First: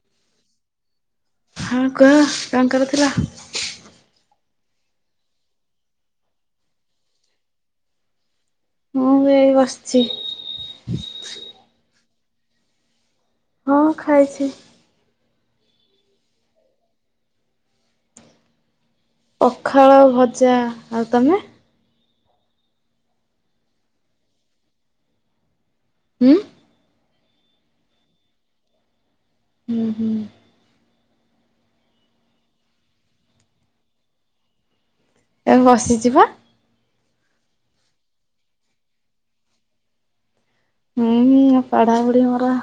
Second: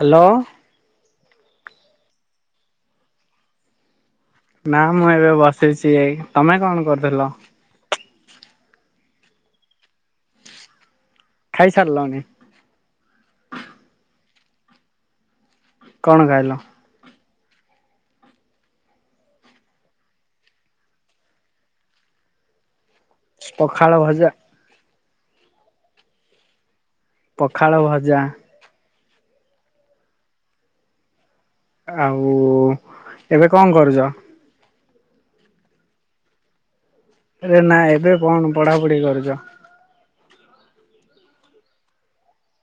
Hello. ହଁ, କୁହ କଣ କରୁଥିଲ? ନା, ମୁଁ ଏବେ ବସିଛି। ତମେ କଣ କରୁଥିଲ? ମୁଁ ବି ଏଇ ବସିଛି। ଖାଇସାରିଲଣି? ହଁ, ଖାଇଛି। କଣ ଖାଇଲ? ପଖାଳ, ଭଜା। ଆଉ ତମେ? ପଖାଳ, ଭଜା? ହୁଁ ପଖାଳ, ଭଜା। ହୁଁ, ହୁଁ। ଆଉ ଏବେ କଣ କରୁଛ? ଏ ବସିଛି ପା। ଏ ନା, ଏବେ କଣ ପଢାପଢି କରୁଛ? ହୁଁ, ପଢାପଢି ମୋର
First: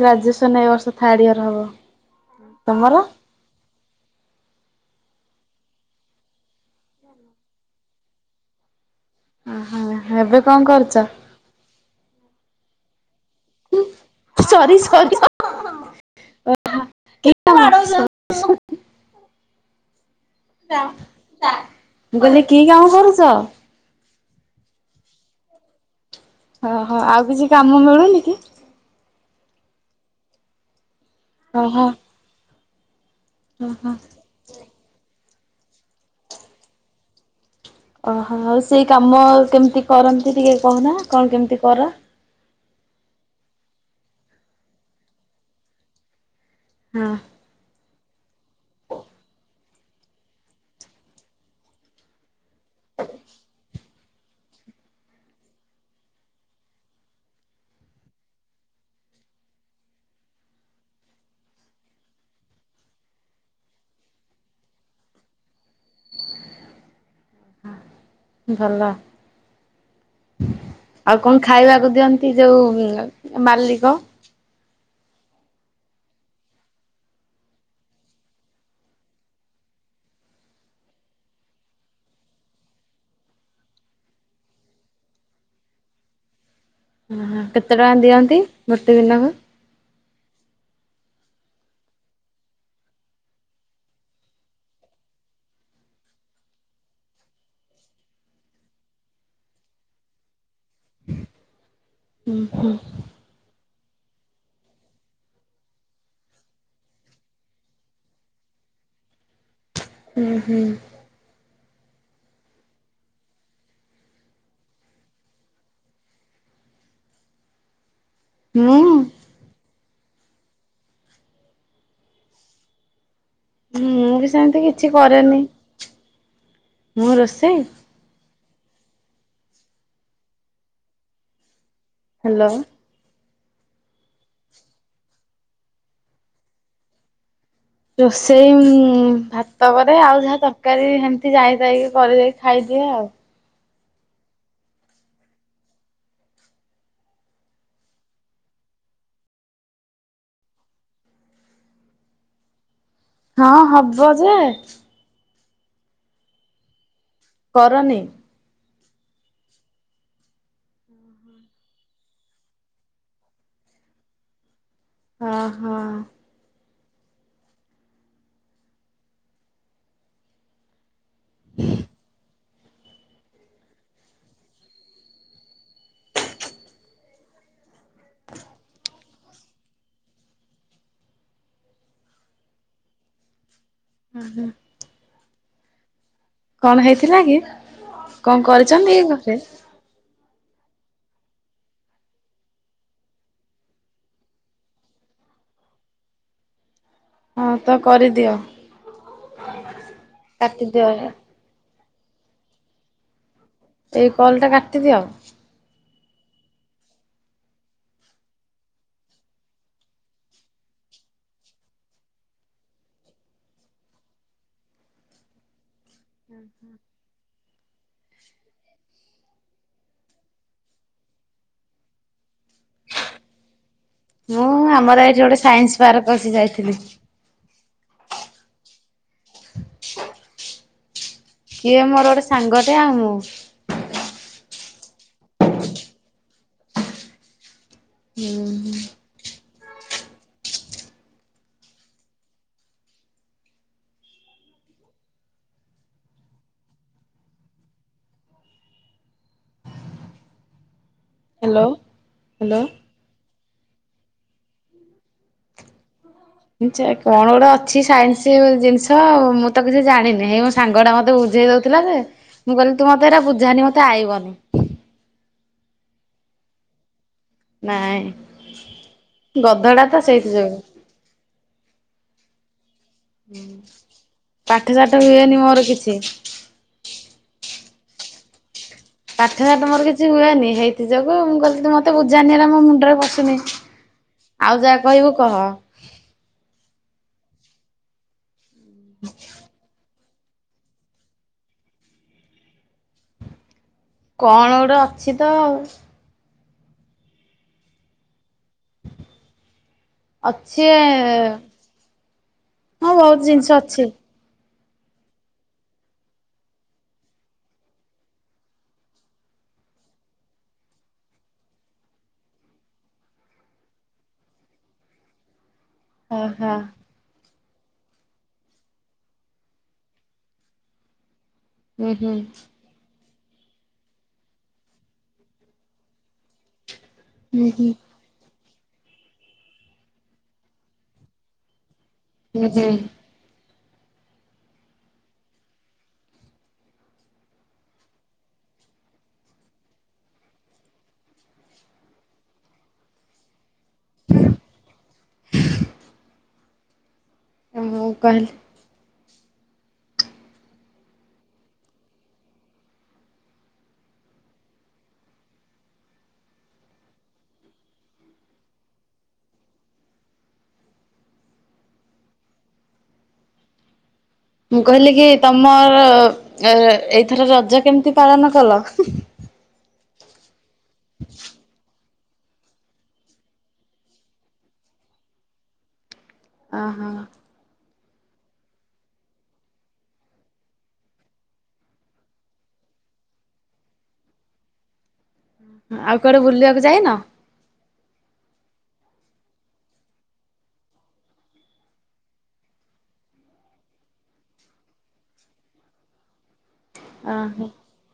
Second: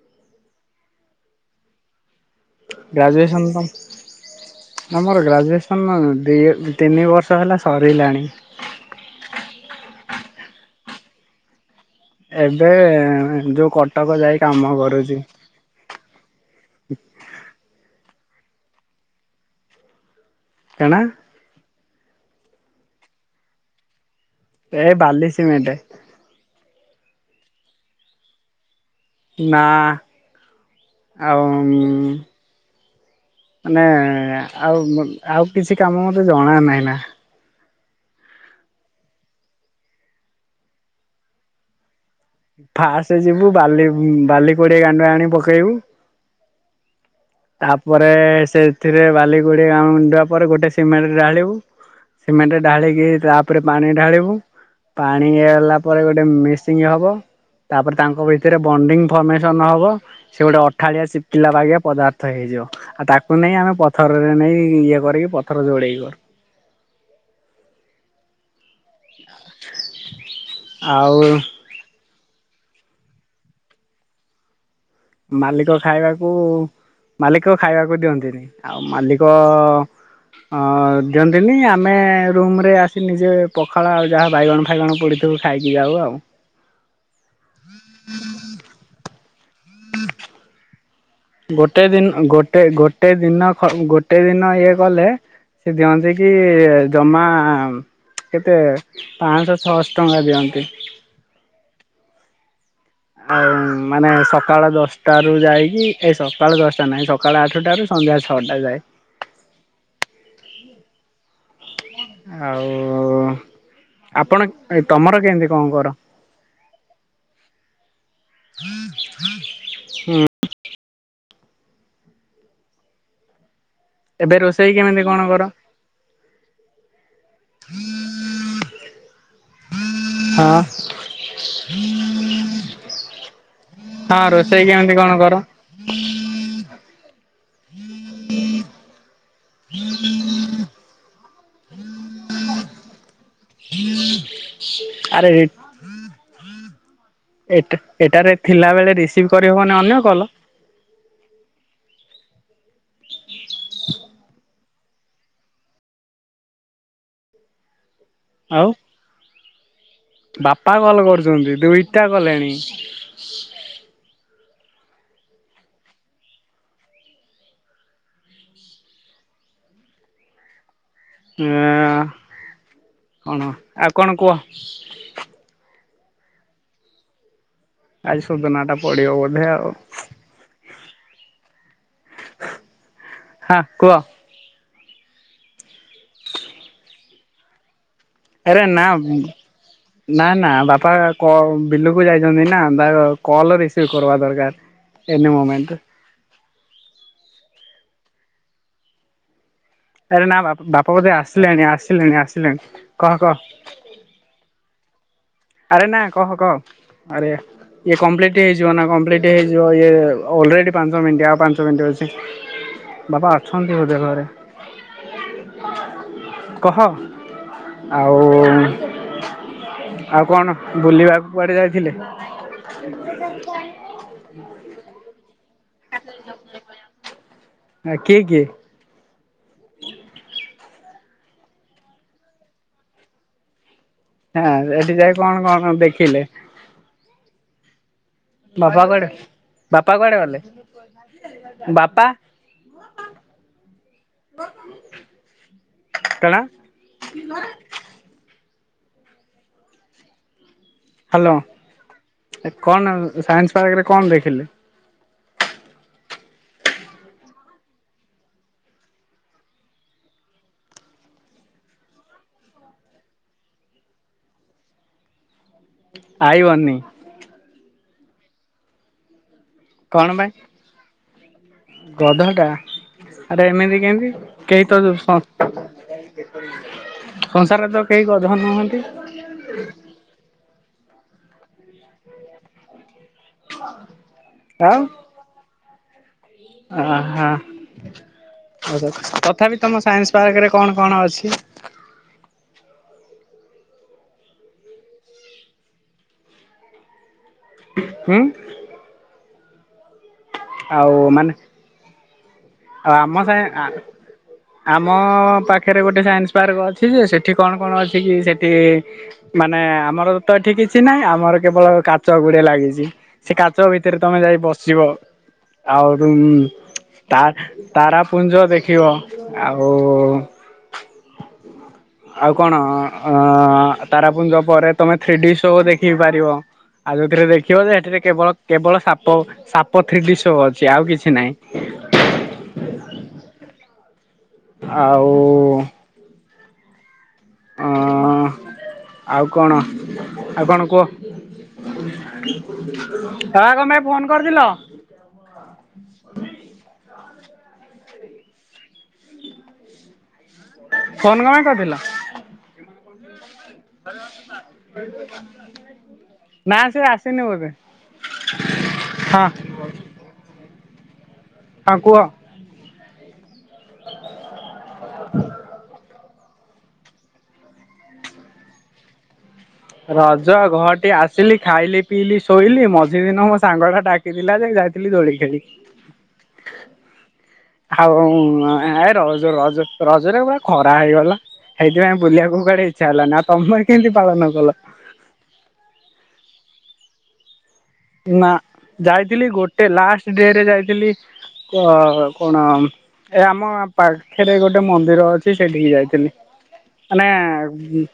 ଗ୍ରାଜୁଏସନ୍ ଏ ବର୍ଷ ଥାର୍ଡ଼ ଇୟର ହେବ। ଗ୍ରାଜୁଏସନ୍ ତ ଆମର ଗ୍ରାଜୁଏସନ ଦି ତିନି ବର୍ଷ ହେଲା ସରିଲାଣି। ଓହୋ। ଏବେ କଣ କରୁଛ? ଏବେ ଯୋଉ କଟକ ଯାଇ କାମ କରୁଛି। [unintelligible] [inaudible] [unintelligible] ମୁଁ କହିଲି କି କାମ କରୁଛ? ଏ ବାଲି ସିମେଣ୍ଟ। ଓହୋ। ଆଉ କିଛି କାମ ମିଳୁନି କି? ନା, ଆଉ ଓହୋ ଓହୋ ମାନେ ଆଉ ଆଉ କିଛି କାମ ମତେ ଜଣା ନାହିଁ ନା। ଓହୋ ଆଉ ସେଇ କାମ କେମିତି କରନ୍ତି ଟିକେ କହୁନ କଣ କେମିତି କର? ଫାଷ୍ଟ ଯିବୁ ବାଲି ବାଲି କୋଡିଏ ଗାଣ୍ଡୁଆ ଆଣି ପକେଇବୁ। ହଁ। ତାପରେ ସେଥିରେ ବାଲି ଗୁଡି ଗାଣ୍ଡୁଆ ପରେ ଗୋଟେ ସିମେଣ୍ଟ ଢାଳିବୁ। ସିମେଟେ ଢାଳିକି ତାପରେ ପାଣି ଢାଳିବୁ। ପାଣି ହେଲା ପରେ ଗୋଟେ ମେସିଂ ହବ। ତାପରେ ତାଙ୍କ ଭିତରେ ବଣ୍ଡିଙ୍ଗ ଫର୍ମେସନ ହବ ସେ ଗୋଟେ ଅଠାଳିଆ ଚିପିକିଲା ବାଗିଆ ପଦାର ଥ ହେଇଯିବ ଆଉ ତାକୁ ନେଇ ଆମେ ପଥରରେ ନେଇ ଇଏ କରିକି ପଥର ଯୋଡ଼େଇ କରୁ। ଭଲ ଆଉ କଣ ଖାଇବାକୁ ଦିଅନ୍ତି? ଯୋଉଁ ମାଲିକ? ମାଲିକ ଖାଇବାକୁ ମାଲିକ ଖାଇବାକୁ ଦିଅନ୍ତିନି। ଆଉ ମାଲିକ ଅଁ ଦିଅନ୍ତିନି ଆମେ ରୁମରେ ଆସି ନିଜେ ପଖାଳ ଆଉ ଯାହା ବାଇଗଣ ଫାଇଗଣ ପୋଡି ସବୁ ଖାଇକି ଯାଉ ଆଉ। ହଁ କେତେ ଟଙ୍କା ଦିଅନ୍ତି ଗୋଟେ ଦିନକୁ? ଗୋଟେ ଦିନ ଗୋଟେ ଗୋଟେ ଦିନ ଖ ଗୋଟେ ଦିନ ଇଏ କଲେ ସେ ଦିଅନ୍ତି କି ଜମା କେତେ ପାଞ୍ଚଶହ ଛଅଶହ ଟଙ୍କା ଦିଅନ୍ତି। ଉଁ ହୁଁ। ଆଉ ମାନେ ସକାଳ ଦଶଟାରୁ ଯାଇକି ଏ ସକାଳ ଦଶଟା ନାଇଁ ସକାଳ ଆଠଟାରୁ ସନ୍ଧ୍ୟା ଛଅଟା ଯାଏ। ଉଁ ହୁଁ। ଆଉ ଆପଣ ଏ ତମର କେମିତି କଣ କର? ହୁଁ। ହୁଁ। ମୁଁ ବି ଏବେ ସେମିତି ରୋଷେଇ କିଛି କେମିତି କଣ କରେନି କର? ମୁଁ ରୋଷେଇ ହଁ। ହ୍ୟାଲୋ ହଁ ରୋଷେଇ କେମିତି କଣ କର? ରୋଷେଇ ଭାତ କରେ ଆଉ ଯାହା ତର ତରକାରୀ ସେମିତି ଯାଇଥାଇକି କରିକି ଖାଇଦିଏ ଆଉ। ଆରେ ଏଟ ଏଟାରେ ଥିଲାବେଳେ ରିସିଭ କରିହବନା ଅନ୍ୟ କଲ୍? ହଁ ହବ ଯେ କରନି। ଆଉ ବାପା କଲ୍ କରୁଚନ୍ତି ଦୁଇଟା କଲେଣି। ହଁ ହଁ। ଅ କଣ ଆଉ କଣ କୁହ? ଆଜି ସୋଦନା ଟା ପଡିବ ବୋଧେ ଆଉ। ହାଁ କୁହ? କଣ ହେଇଥିଲା କି? କଣ ଆରେ ନା କରିଛନ୍ତି କି ଘରେ? ନା ନା ବାପା କ ବିଲକୁ ଯାଇଚନ୍ତି ନା ତାଙ୍କ କଲ ରିସିଭି କରବା ଦରକାର। ଏନି ମୋମେଣ୍ଟରେ। ହଁ ତ କରିଦିଅ। ଆରେ ନା ବା କାଟିଦିଅ ବାପ ବୋଧେ ଆସିଲେଣି ଆସିଲେଣି ଆସିଲେଣି କହ କହ। ଯେ କଲ୍ ଟା କାଟିଦିଅ। ଆରେ ନା କହ କହ ଆରେ ଇଏ କମ୍ପ୍ଲିଟ ହେଇଯିବ ନା କମ୍ପ୍ଲିଟ ହେଇଯିବ ଇଏ ଅଲେରେଡି ପାଞ୍ଚ ମିନିଟ୍ ଆଉ ପାଞ୍ଚ ମିନିଟ ଅଛି। ବାପା ଅଛନ୍ତି ବୋଧେ ଘରେ କହ ଆଉ ଆଉ କଣ ବୁଲିବାକୁ କୁଆଡେ ଯାଇଥିଲି। ମୁଁ ଆମର ଏଠି ଗୋଟେ ସାଇନ୍ସ ପାର୍କ ଅଛି ଯାଇଥିଲି। ଆ କିଏ କିଏ? କିଏ ମୋର ଗୋଟେ ସାଙ୍ଗଟେ ଆଉ ମୁଁ। ହଁ ସେଠି ଯାଇ କଣ କଣ ଦେଖିଲେ? ହୁଁ। ବାପା କୁଆଡେ ବାପା କୁଆଡେ ଗଲେ ବାପା କଣ [unintelligible] ହାଲୋ, ହ୍ୟାଲୋ ହ୍ୟାଲୋ। କଣ ସାଇନ୍ସ ପାର୍କରେ କଣ ଦେଖିଲେ? କଣ ଗୋଟେ ଅଛି ସାଇନ୍ସ ଜିନିଷ ମୁଁ ତ କିଛି ଜାଣିନି ହେଇ ମୋ ସାଙ୍ଗ ଟା ମତେ ବୁଝେଇଦଉ ଥିଲା ଯେ ମୁଁ କହିଲି ତୁ ମତେ ହେରା ବୁଝାନି ମତେ ଆଇବନି ଆଇବନି ନାଇଁ ଗଧ ଟା ତ ସେଇଥି ଯୋଗୁ ଗଧ ଟା ଆରେ ଏମିତି କେମିତି ପାଠ କେହି ତ ସାଠ ସଂ ହୁଏନି ମୋର କିଛି ସଂସାରରେ ତ କେହି ଗଧ ନୁହନ୍ତି। ପାଠ ଶାଠ ମୋର କିଛି ହୁଏନି ହେଇଥି ଯୋଗୁ ମୁଁ କହିଲି ମତେ ବୁଝାନି ହେରା ମୋ ମୁଣ୍ଡରେ ପଶୁନି ଆଉ ଯାହା କହିବୁ କହ। ଆ ହା ତଥାପି ତମ ସାଇନ୍ସ ପାର୍କରେ କଣ କଣ ଅଛି? କଣ ଗୋଟେ ଅଛି ତ ହୁଁ। ଅଛି ଏ ଆଉ ମାନେ ଆମ ସାଙ୍ଗେ ଆ [unintelligible] ଆମ ପାଖରେ ଗୋଟେ ସାଇନ୍ସ ପାର୍କ ଅଛି ଯେ ସେଠି କଣ କଣ ଅଛି କି ସେଠି ମାନେ ଆମର ତ ଏଠି କିଛି ନାହିଁ ଆମର କେବଳ କାଚ ଗୁଡେ ଲାଗିଛି। ସେ କାଚ ଭିତରେ ତମେ ଯାଇ ପସିବ ଆଉ ଡ଼ୁମ ଓହୋ ତା ତାରାପୁଞ୍ଜ ଦେଖିବ ଆଉ ହୁଁ ହୁଁ। ଆଉ କଣ ଅ ତାରାପୁଞ୍ଜ ପରେ ତମେ ଥ୍ରୀ ଡି ଶୋ ଦେଖି ପାରିବ। ଆଉ ଯୋଉଥିରେ ହୁଁ ଦେଖିବ ହୁଁ। ଯେ ସେଠିରେ କେବଳ ସାପ ସାପ ଥ୍ରୀ ଡି ଶୋ ଅଛି ଆଉ କିଛି ନାହିଁ। ନିଜେ ଆଉ ଅଁ ଅ ଆଉ କଣ ଆଉ କଣ କୁହ? ତା କଣ ପାଇଁ ଫୋନ କରିଥିଲ? ମୁଁ କହିଲି ଫୋନ କଣ ପାଇଁ କରିଥିଲ? [inaudible] ନା ସେ ଆସିନି ବୋଧେ ହଁ। ହଁ କୁହ। ମୁଁ କହିଲି କି ତମ ଏଇଥର ରଜ କେମିତି ପାଳନ କଲ? ରଜ ଘହଟି ଆସିଲି ଖାଇଲି ପିଇଲି ଶୋଇଲି ମଝି ଦିନ ମୋ ସାଙ୍ଗଟା ଡାକିଥିଲା ଯେ ଯାଇଥିଲି ଦୋଳି ଖେଳି [unintelligible] ଆଉ ଏ ରଜ ରଜ ରଜରେ ପା ଖରା ହେଇଗଲା। ସେଇଥିପାଇଁ ବୁଲିବାକୁ କୁଆଡେ ଇଚ୍ଛା ହେଲା ନା ଆ ତମେ କେମିତି ପାଳନ କଲ। ଆଉ କୁଆଡେ ବୁଲିବାକୁ ଯାଇନ? ନା ଯାଇଥିଲି ଗୋଟେ ଲାଷ୍ଟ ଡେରେ ଯାଇଥିଲି ଅ କଣ। ଏ ଆମ ପାଖରେ ଗୋଟେ ମନ୍ଦିର ଅଛି ସେଠିକି ଯାଇଥିଲି। ଓହୋ ମାନେ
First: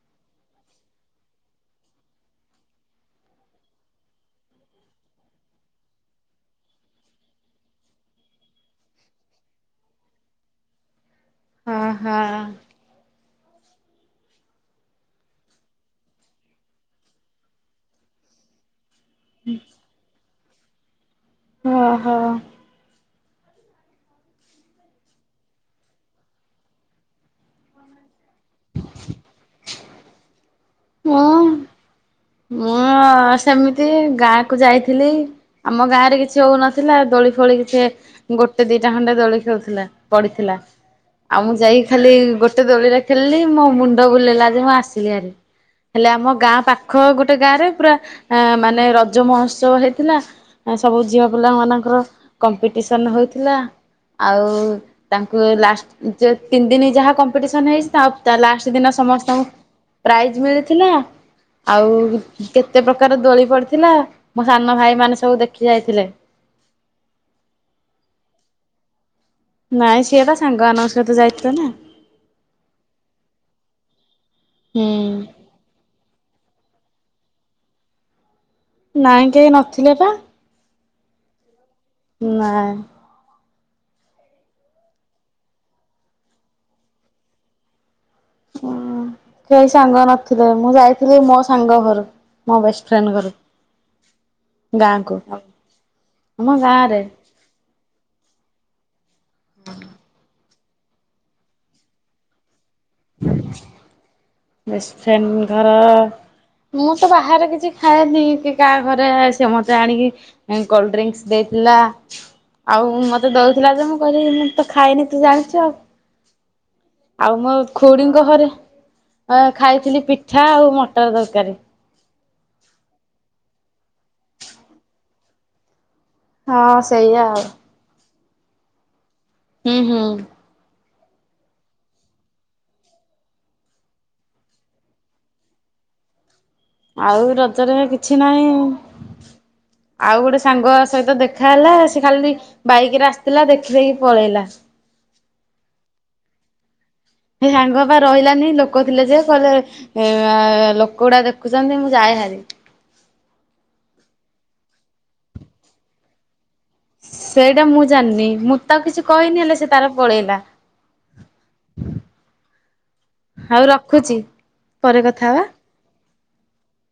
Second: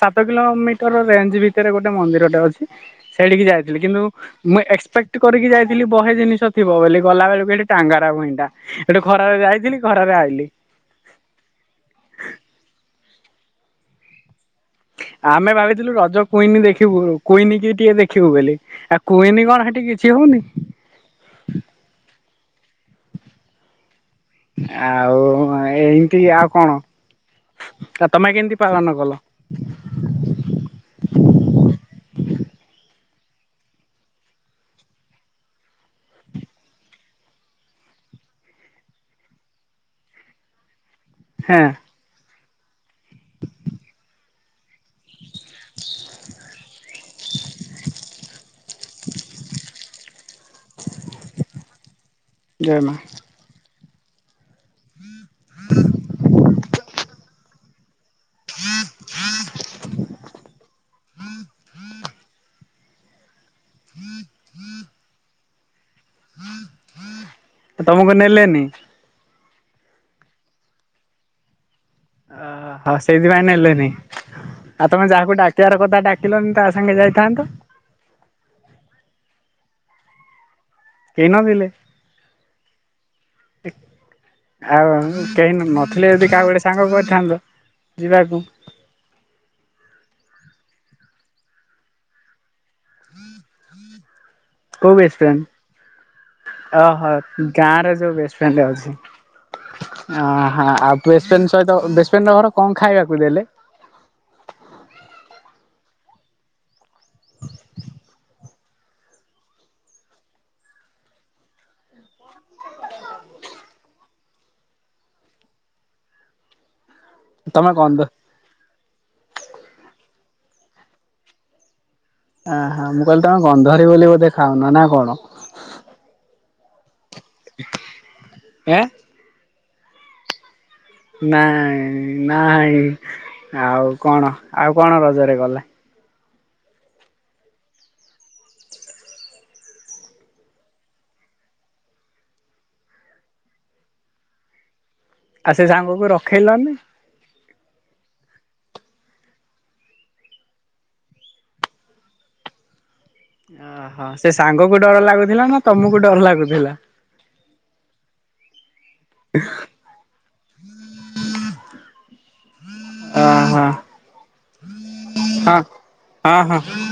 ସାତ କିଲୋମିଟର ରେଞ୍ଜ ଭିତରେ ଗୋଟେ ମନ୍ଦିରଟା ଅଛି ସେଠିକି ଯାଇଥିଲି। କିନ୍ତୁ ମୁଁ ଏକ୍ସପେକ୍ଟ କରିକି ଯାଇଥିଲି ବହେ ଜିନିଷ ଥିବ ବୋଲି ଗଲା ବେଳକୁ ଏଠି ଟାଙ୍ଗରା ଭୂଇଁଟା। ଏଠୁ ଖରାରେ ଯାଇଥିଲି ଖରାରେ ଆଇଲିି। ହଁ ହ। ଆମେ ଭାବିଥିଲୁ ରଜ କୁଇନି ଦେଖିବୁ କୁଇନି କି ଟିକେ ଦେଖିବୁ ବୋଲି ଆ। କ୍ୱିନ୍ କଣ ସେଠି କିଛି ହଉନି। [unintelligible] ଆଉ ଏମତି ଆଉ କଣ। ତମେ କେମିତି ପାଳନ କଲ? ହଁ। ମୁଁ ସେମିତି ଗାଁ କୁ ଯାଇଥିଲି। ଆମ ଗାଁରେ କିଛି ହଉନଥିଲା ଦୋଳି ଫୋଳି କିଛି। ଗୋଟେ ଦିଟା ଖଣ୍ଡେ ଦୋଳି ଖେଳୁଥିଲା ପଡିଥିଲା ଆଉ ମୁଁ ହେଁ ଯାଇକି ଖାଲି ଗୋଟେ ଦୋଳିରେ ଖେଳିଲି ମୋ ମୁଣ୍ଡ ବୁଲେଇଲା ଯେ, ମୁଁ ଆସିଲି ଆରି ହେଲେ ଆମ ଗାଁ ପାଖ। ପାଖ ଗୋଟେ ଗାଁ ରେ ପୁରା ମାନେ ରଜ ମହୋତ୍ସବ ହେଇଥିଲା। ସବୁ ଝିଅ ପିଲା ମାନଙ୍କର ଜୟ ମା କମ୍ପିଟିସନ ହଉଥିଲା ଆଉ। ତାଙ୍କୁ ଲାଷ୍ଟ ତିନି ଦିନ ଯାହା କମ୍ପିଟିସନ ହେଇ ଲାଷ୍ଟ ଦିନ ସମସ୍ତଙ୍କୁ ପ୍ରାଇଜ୍ ମିଳିଥିଲା। ଆଉ କେତେ ପ୍ରକାର ଦୋଳି ପଡିଥିଲା ମୋ ସାନ ଭାଇ ମାନେ ସବୁ ଦେଖି ଯାଇଥିଲେ। ତମକୁ ନେଲେନି? ନାଇଁ ସେ ତା ସାଙ୍ଗ ମାନଙ୍କ ସହ ଯାଇଥିଲା ନା। ଓହୋ ସେଇଥିପାଇଁ ନେଲେନି ହୁଁ ଆଉ ତମେ ଯାହାକୁ ଡାକିବାର କଥା ଡାକିଲନି ତା। ସାଙ୍ଗେ ଯାଇଥାଆନ୍ତ। ନାଇଁ କେହି ନଥିଲେ ପା। କେହି ନଥିଲେ? ନାଇଁ। [inaudible] ଆଉ କେହି ନଥିଲେ ଯଦି କାହା ଗୋଟେ ସାଙ୍ଗ କରିଥାନ୍ତ ଯିବାକୁ। ଉଁ ସେହି ସାଙ୍ଗ ନଥିଲେ ମୁଁ ଯାଇଥିଲି ମୋ ସାଙ୍ଗ ଘରକୁ। ମୋ ବେଷ୍ଟେ ଫ୍ରେଣ୍ଡ ଘରକୁ କୋଉ ବେଷ୍ଟ ଗାଁକୁ ଆମ ଗାଁ ରେ। ଗାଁରେ ଯୋଉ ଵେଷ୍ଟେ ଫ୍ରେଣ୍ଡ ଅଛି ଅ ହଁ। ବେଷ୍ଟ୍ ଫ୍ରିଏଣ୍ଡ ସହିତ ଘରେ କଣ ଖାଇବାକୁ ଦେଲେ। ବେସେ ଫ୍ରେଣ୍ଡ ଘର। ମୁଁ ତ ବାହାରେ କିଛି ଖାଏନି କି କାହା ଘରେ ସେ ମତେ ଆଣିକି। କୋଲ୍ଡଡ୍ରିଙ୍କସ୍ ଦେଇଥିଲା। ଆଉ ମତେ ଦଉଥିଲା ଯେ ମୁଁ କହିବି ମୁଁ ତ ଖାଇନି ତୁ ଜାଣିଛୁ ଆଉ। ଆଉ ତମେ ଗନ୍ଧ ତାଙ୍କ ଘରେ ଖାଇଥିଲି ପିଠା ଆଉ ମଟର ତରକାରୀ। ଆ ହଁ ମୁଁ କହିଲି ତମେ ଗନ୍ଧରୀ ବୋଲି ଖାଉନ ନା କଣ? ହଁ ସେଇଆ ଆଉ। [unintelligible] ହୁଁ ହୁଁ। ନାହିଁ ନାହିଁ ଆଉ କଣ ଆଉ କଣ ରଜରେ ଗଲେ। ଆଉ ରଜରେ କିଛି ନାହିଁ ଆଉ ଗୋଟେ ସାଙ୍ଗ ସହିତ ଦେଖା ହେଲା ସେ ଖାଲି ବାଇକ ରେ ଆସିଥିଲା ଦେଖିଦେଇକି ପଳେଇଲା। ଆଉ ସେ ସାଙ୍ଗକୁ ରଖେଇଲନି। ସେ ସାଙ୍ଗ ବା ରହିଲାନି ଲୋକ ଥିଲେ ଯେ କହିଲେ ଲୋକ ଗୁଡା ଦେଖୁଛନ୍ତି ମୁଁ ଯାଏ ହେରି। ଓହୋ ସେ ସାଙ୍ଗକୁ ଡର ଲାଗୁଥିଲା ନା ତମକୁ ଡର ଲାଗୁଥିଲା। ସେଇଟା ମୁଁ ଜାଣିନି ମୁଁ ତାକୁ କିଛି କହିନି ହେଲେ ସେ ତାର ପଳେଇଲା। ଓହୋ ଆଉ ରଖୁଛି ପରେ କଥା ହବା। ହଁ ହଁ ହଁ।